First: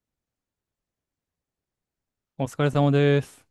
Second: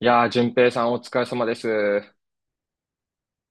いやー、淳平さんお疲れ様です。いお疲れ様です。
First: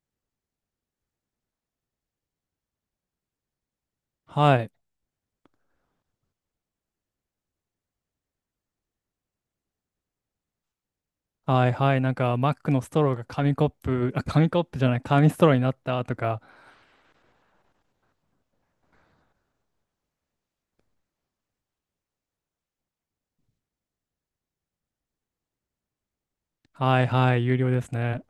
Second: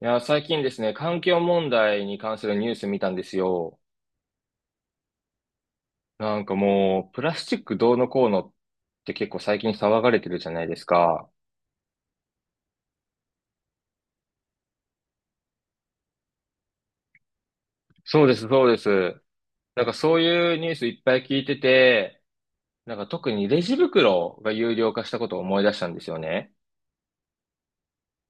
やー、最近ですね、環境問題に関するニュース見たんですよ。はい。なんかもう、プラスチックどうのこうのって結構最近騒がれてるじゃないですか。はいはい。なんか、マックのストローが紙コップ、あ、紙コップじゃない、紙ストローになったとか、そうです、そうです。なんかそういうニュースいっぱい聞いてて、なんか特にレジ袋が有料化したことを思い出したんですよね。はいはい、有料ですね。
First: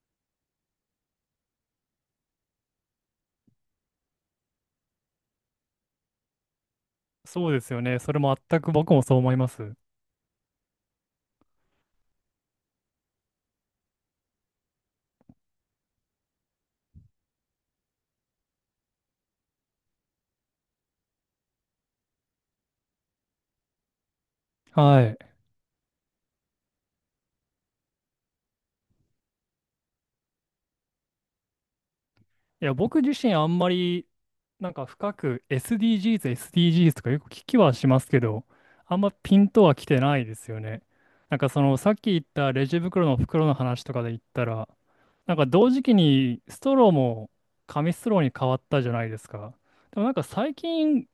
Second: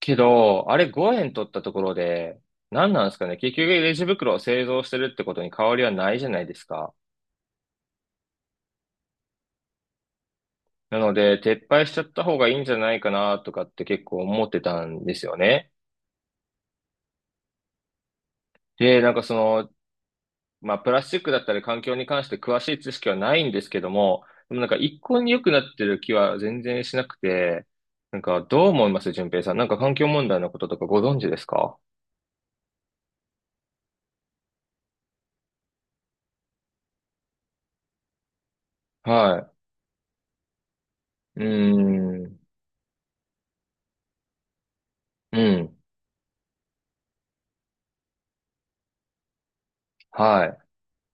けど、あれ5円取ったところで、何なんですかね。結局レジ袋を製造してるってことに変わりはないじゃないですか。そうですよね。それも全く僕もそう思います。なので、撤廃しちゃった方がいいんじゃないかなとかって結構思ってたんですよね。で、なんかまあ、プラスチックだったり環境に関して詳しい知識はないんですけども、でもなんか一はい。向に良くなってる気は全然しなくて、なんかどう思います、順平さん。なんか環境問題のこととかご存知ですか？いや、僕自身あんまり、なんか深く SDGs とかよく聞きはしますけど、あんまピンはとは来てないですよね。なんい。うかその、さっき言っーん。たレジ袋の袋の話とかで言ったら、なんうか同ん。時期にストローも紙ストローに変わったじゃないですか。でもなんかは最い。近、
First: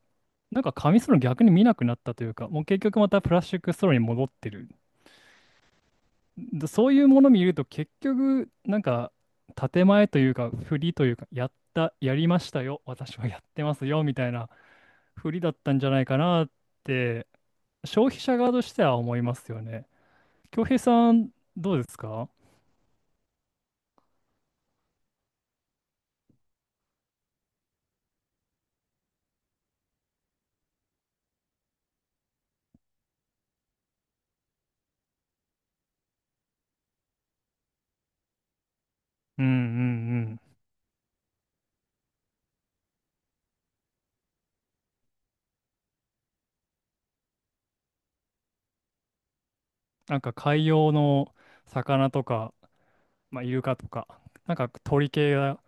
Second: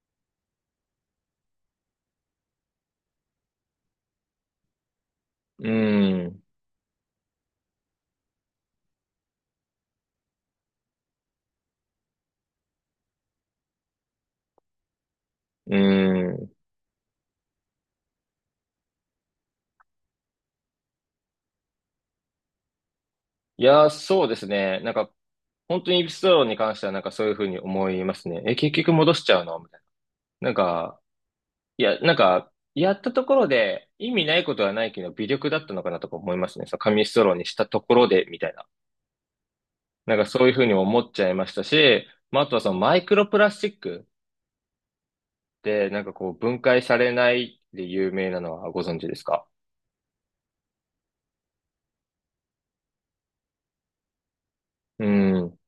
なんか紙ストロー逆に見なくなったというか、もう結局またプラスチックストローに戻ってる。うーん。だそういうもの見ると結局なんか建前というか振りというかやったやりましたよ私はやってますよみたいな振りだっうたんじゃないかーなっん。て消費者側としては思いますよね。恭平さんどうですか？いやー、そうですね。なんか、本当にエピソードに関してはなんかそういうふうに思いますね。え、結局戻しちゃうのみたいな。なんか、いや、なんか、やったところで意味ないことはないけど、微力だったのかなとか思いますね。その紙ストローにしたところで、みたいな。うんうんなんかうそういん。うふうに思っちゃいましたし、まあ、あとはそのマイクロプラスチックでなんかこう分解されないで有名なのはご存知ですか？なんか海洋の魚とか、まあ、イルカとか、なんかう鳥系ん、が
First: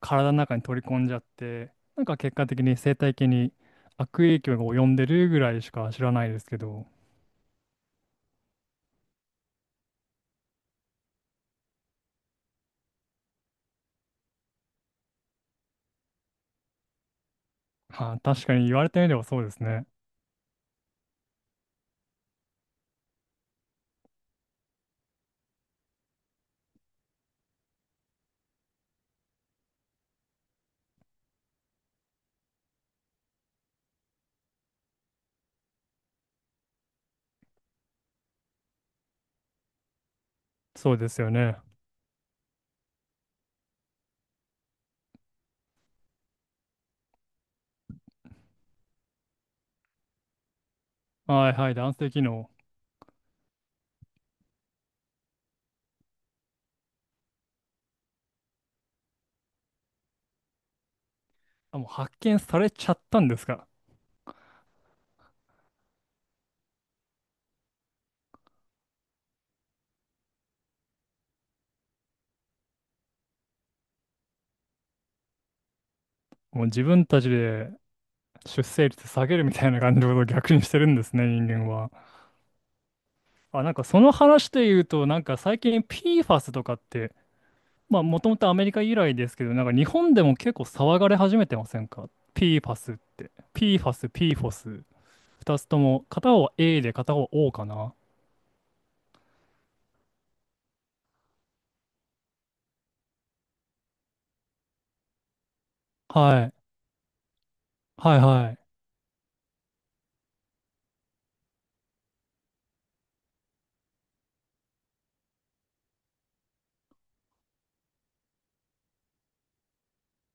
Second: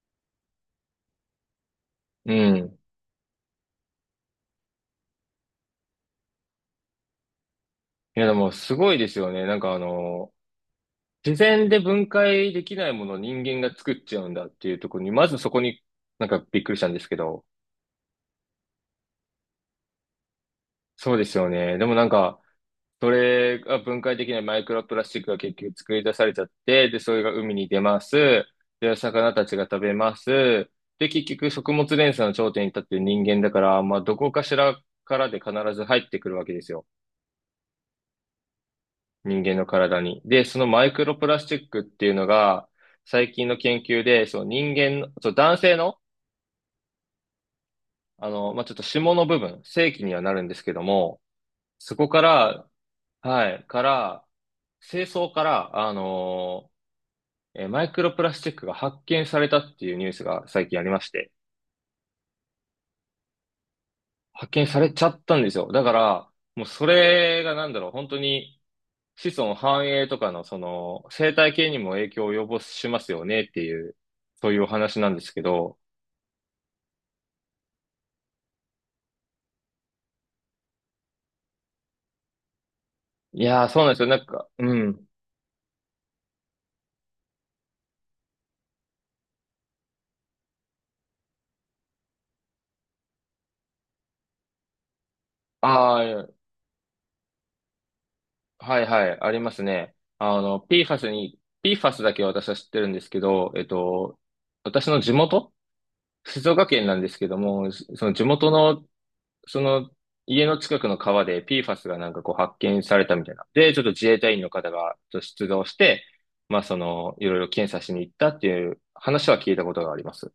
体の中に取り込んじゃって、なんかう結果的にん。生態系に悪影響が及んでるぐらいしか知らないですけど、いや、でもすごいですよね。なんか自然で分解できないものを人間が作っちゃうんだっていうところに、まずそこになんかびっくりしたんですけど、はあ、確かに言われてみればそうですね。そうですよね。でもなんか、それが分解できないマイクロプラスチックが結局作り出されちゃって、で、それが海に出ます。で、魚たちが食べます。で、結局食物連鎖の頂点に立ってる人間だから、まあ、どこかしらからで必ず入ってくるわけですよ。人間の体に。で、そのマイそうクでロすプよラスチね。ックっていうのが、最近の研究で、そう、人間の、そう、男性の、まあ、ちょっと下の部分、性器にはなるんですけども、はいはい、男そこ性か機能。ら、はい、から、精巣から、マイクロプラスチックが発見されたっていうニュースが最近ありまして、あ、もう発見されちゃったんですか。発見されちゃったんですよ。だから、もうそれがなんだろう、本当に子孫繁栄とかのその生態系にも影響を及ぼしますよねっていう、そういうお話なんですけど、もう自分たちで出生率下げるみたいな感じのことを逆にしてるんですね、人間は。いあ、やー、なんそかうなんでそすよ。のなんか、話でう言うん。と、なんか最近 PFAS とかって、まあ、もともとアメリカ由来ですけど、なんか日本でも結構騒がれ始めてませんか？ PFAS って。PFAS、PFOS。二つとあも、片あ、方は A で片方は O かな。はいはい、ありますね。PFAS に、PFAS だけは私は知ってるんですけど、私の地元は静い。岡県なんですけども、そのはい地は元い。のその家の近くの川で PFAS がなんかこう発見されたみたいな。で、ちょっと自衛隊員の方がちょっと出動して、まあその、いろいろ検査しに行ったっていう話は聞いたことがあります。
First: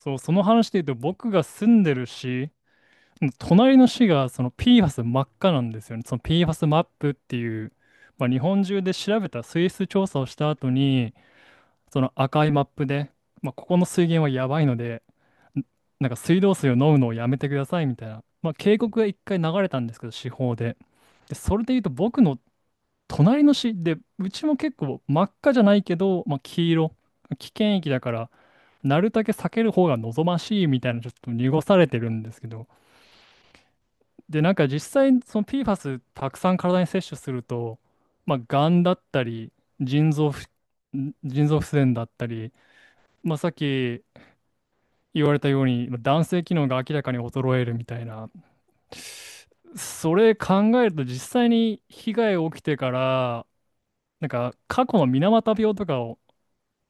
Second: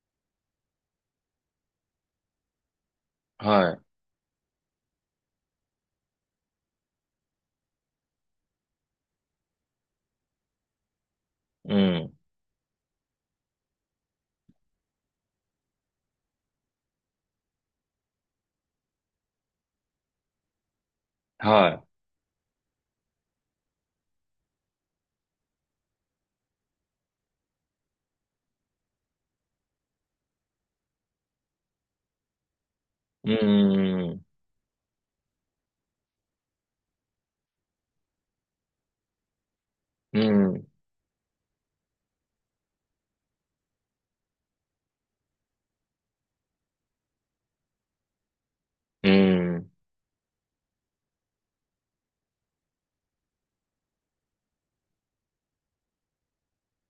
そう、その話で言うと、僕が住んでる市、隣はの市がその PFAS 真っ赤なんですよね。その PFAS マップっていう、まあ、日本中で調べた水質調査をした後に、い。うそのん。赤いマップで、まあ、ここの水源はやばいので、んなんか水道水を飲むのをやめてくださいみたいな、まあ、警告が一回流れたんですけど、司法で。で、それで言うはと僕の隣の市で、うちも結構真っ赤じゃないけど、まあ、黄色、危険域だから、なるだけ避ける方が望ましいみたいな、ちょっと濁されてるんですけど、い。うん。で、なんか実際、その PFAS たくさん体に摂取すると、まあ、がんだったり、腎う臓不、ん。腎臓不全だったり、まあ、さっき言われたように、まあ男性機能が明らかに衰えるみたいな、うん。それ考えると実際に被害が起きてから、なんか過去の水俣病とかを、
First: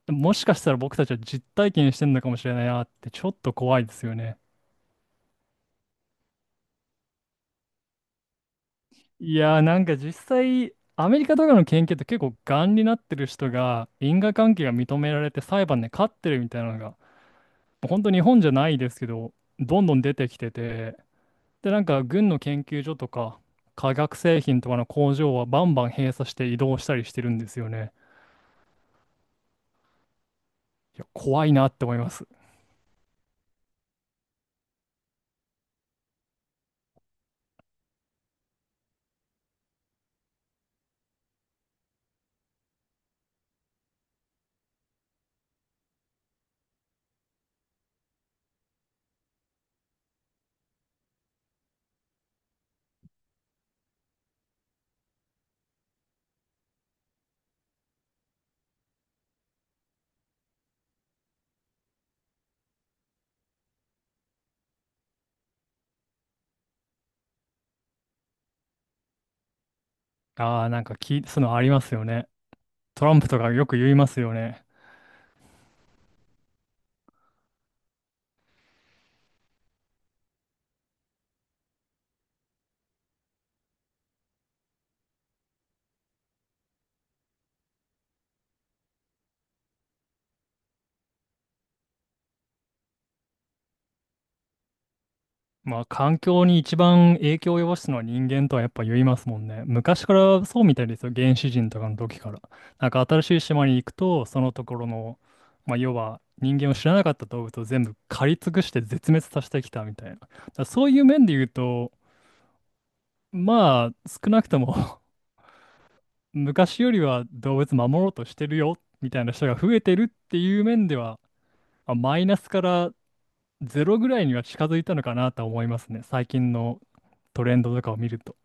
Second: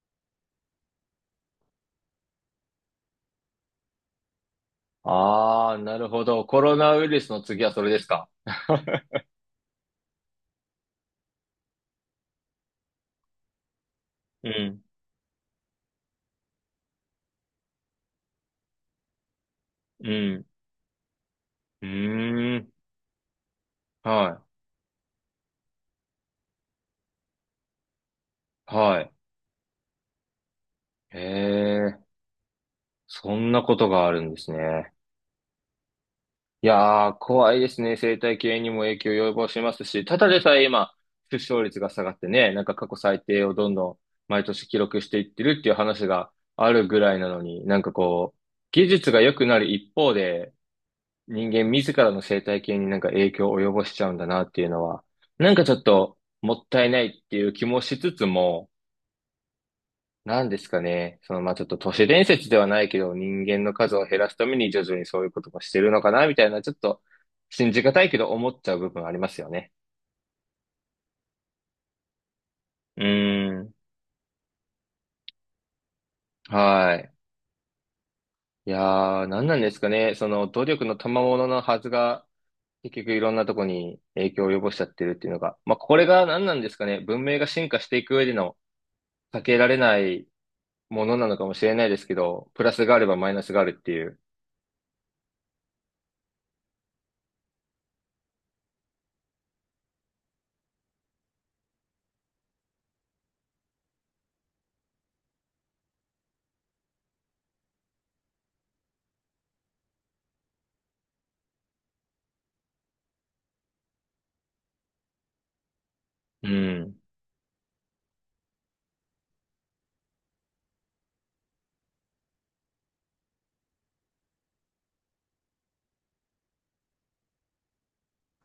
もしかしたら僕たちは実体験してるのかもしれないなってちょっと怖いですよね。ああ、なるほど。コロナウイルスの次はそれですか。いやーなんか実際アメリカとかの研究って結構がんになってる人が因果う関係がん。認められて裁判で勝ってるみたいなのが本当日本じゃないですけどどんどんう出てきん。てて、で、なんうか軍のー研ん。究所とか化学は製品とかの工場はバンバン閉鎖して移動したりしてるんですよね。い。はい。いや、へ怖いなって思え、います。そんなことがあるんですね。いやー、怖いですね。生態系にも影響を及ぼしますし、ただでさえ今、出生率が下がってね、なんか過去最低をどんどん毎年記録していってるっていう話があるぐらいなのに、なんかこう、技術が良くなる一方で、人間自らの生態系になんか影響を及ぼしちゃうんだなっていうのは、なんかちょっともったいないっていう気もしつつも、なんですかね。まあ、ちょっと都市伝説ではないけど、人間の数を減らすために徐々にそういうこともしてるのかな、みたいな、ちょっと信じがたいけど思っちゃう部分ありますよね。ああ、なんか聞い、そういうのありますよね。うトランプとかーよん。く言いますよね。はい。いやー、なんなんですかね。努力の賜物のはずが、結局いろんなとこに影響を及ぼしちゃってるっていうのが、まあ、これが何なんですかね。文明が進化していく上での避けられないものなのかもしれないですけど、プラスがあればマイナスがあるっていう。まあ、環境に一番影響を及ぼすのは人間とはやっぱ言いますもんね。昔からそうみたいですよ。原始人とかの時から。なんか新しい島に行くと、そのところの、まあ、要は人間を知らなかった動物を全部狩り尽くして絶滅させてきたみたいな。だからそういう面で言うと、まあ、少なくとも う昔よん。りは動物守ろうとしてるよ、みたいな人が増えてるっていう面では、まあマイナスからゼロぐらいには近づいたのかなと思いますね。最近のトレンドとかを見ると。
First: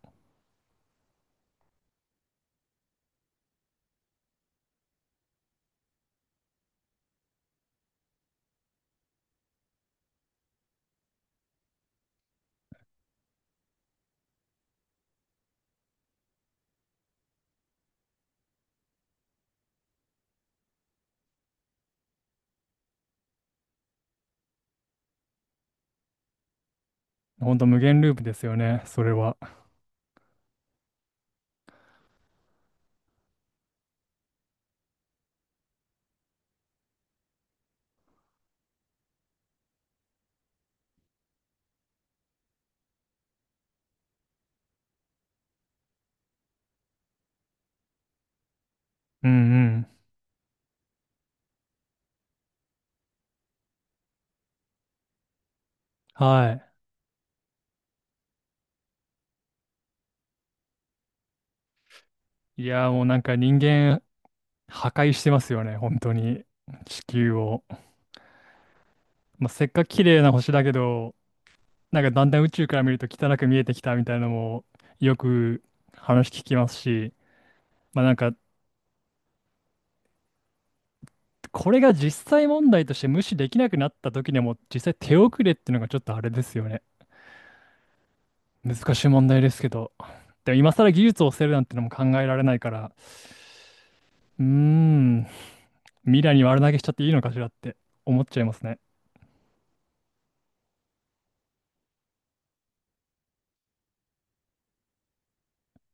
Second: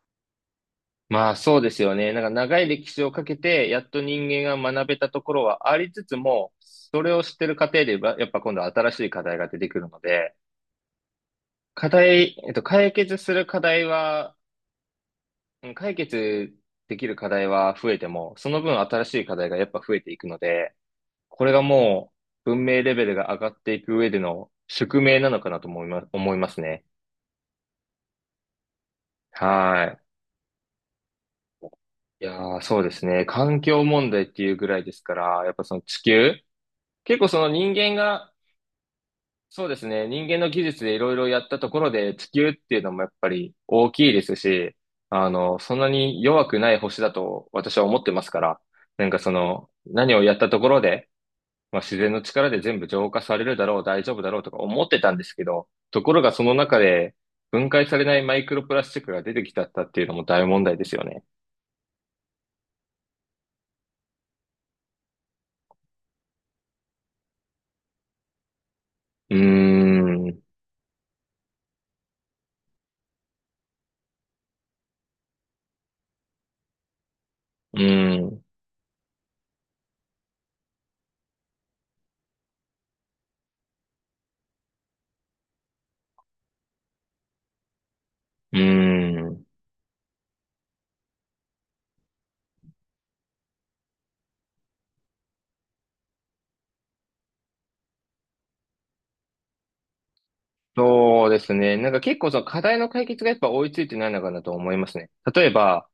まあそうですよね。なんか長い歴史をかけて、やっと人間が学べたところはありつつも、それを知ってる過程でば、やっぱ今度は新しい課題が出てくるので、課題、解決する課題は、うん解決できる課題は増えても、その分新しい課題がやっぱ増えていくので、これがもう文明レベルが上がっていく上での宿命なのかなと思いますね。ほんと無限ループですよね、それは。はい。いやー、そうですね。環境問題っていうぐらいですから、やっぱその地球、結構その人間が、そうですね、人間の技術でいろいろやったところで地球っていうのもやっぱり大きいですし、そんなに弱くない星だと私は思ってますから、なんかうそんうの、ん。何をやったところで、まあ、自然の力で全部浄化されるだろう、大丈夫だろうとか思ってたんですけど、ところがそのは中で分解されないマイクロプラスチックが出てきちゃったっていうのも大問題ですよね。い。いやー、もうなんか人間破壊してますよね、本当に。地球を。うーまあ、せっかく綺麗ん、なう星だけど、なんかだんだん宇宙から見ると汚く見えてきたみたいなのもよく話聞きますし、ーまあなんか、ん、これが実際問題として無視できなくなった時にはもう実際手遅れっていうのがちょっとあれですよね。うー難しい問題ん。ですけど。でも今更技術を捨てるなんてのも考えられないから、うーん、未来に悪投げしちゃっていいのかしらって思っちゃいますね。そうですね。なんか結構その課題の解決がやっぱ追いついてないのかなと思いますね。例えば、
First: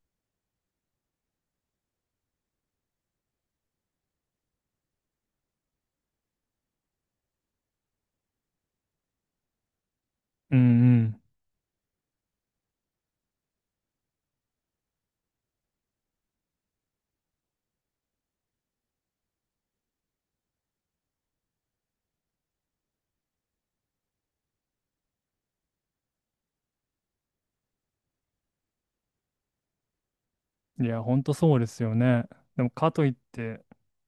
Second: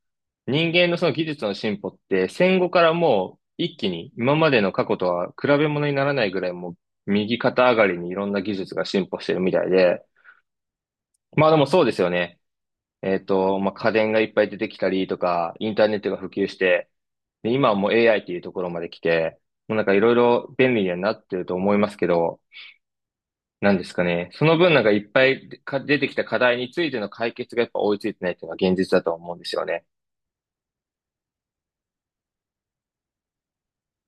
人間のその技術の進歩って戦後からもう一気に今までの過去とは比べ物にならないぐらいもう右肩上がりにいろんな技術が進歩してるみたいで。うんまあでもそうですよね。まあ家電がいっぱい出てきたりとか、インターネットが普及して、で今はもう AI っていうところまで来て、もうなんかいろいろ便利にはなってると思いますけど、なんですかね。その分なんかいっぱいか出てきた課題についての解決がやっぱ追いついてないっていうのが現実だと思うんですよね。うん。いや、ほんとそうですよね。でもかといって、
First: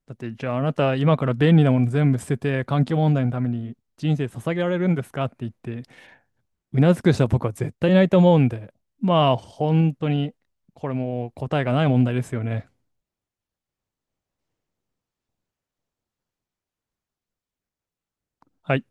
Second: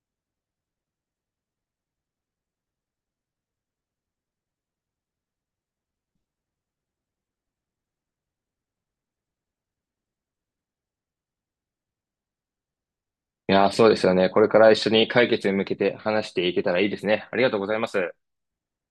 だってじゃああなた今から便利なもの全部捨てて環境問題のために人生捧げられるんですかって言ってうなずく人は僕は絶対いないと思うんで、まあ本当にこれも答えがない問題ですよね。いやー、そうですよね。これから一緒に解決に向けて話していけたらいいですね。ありがとうございます。はい。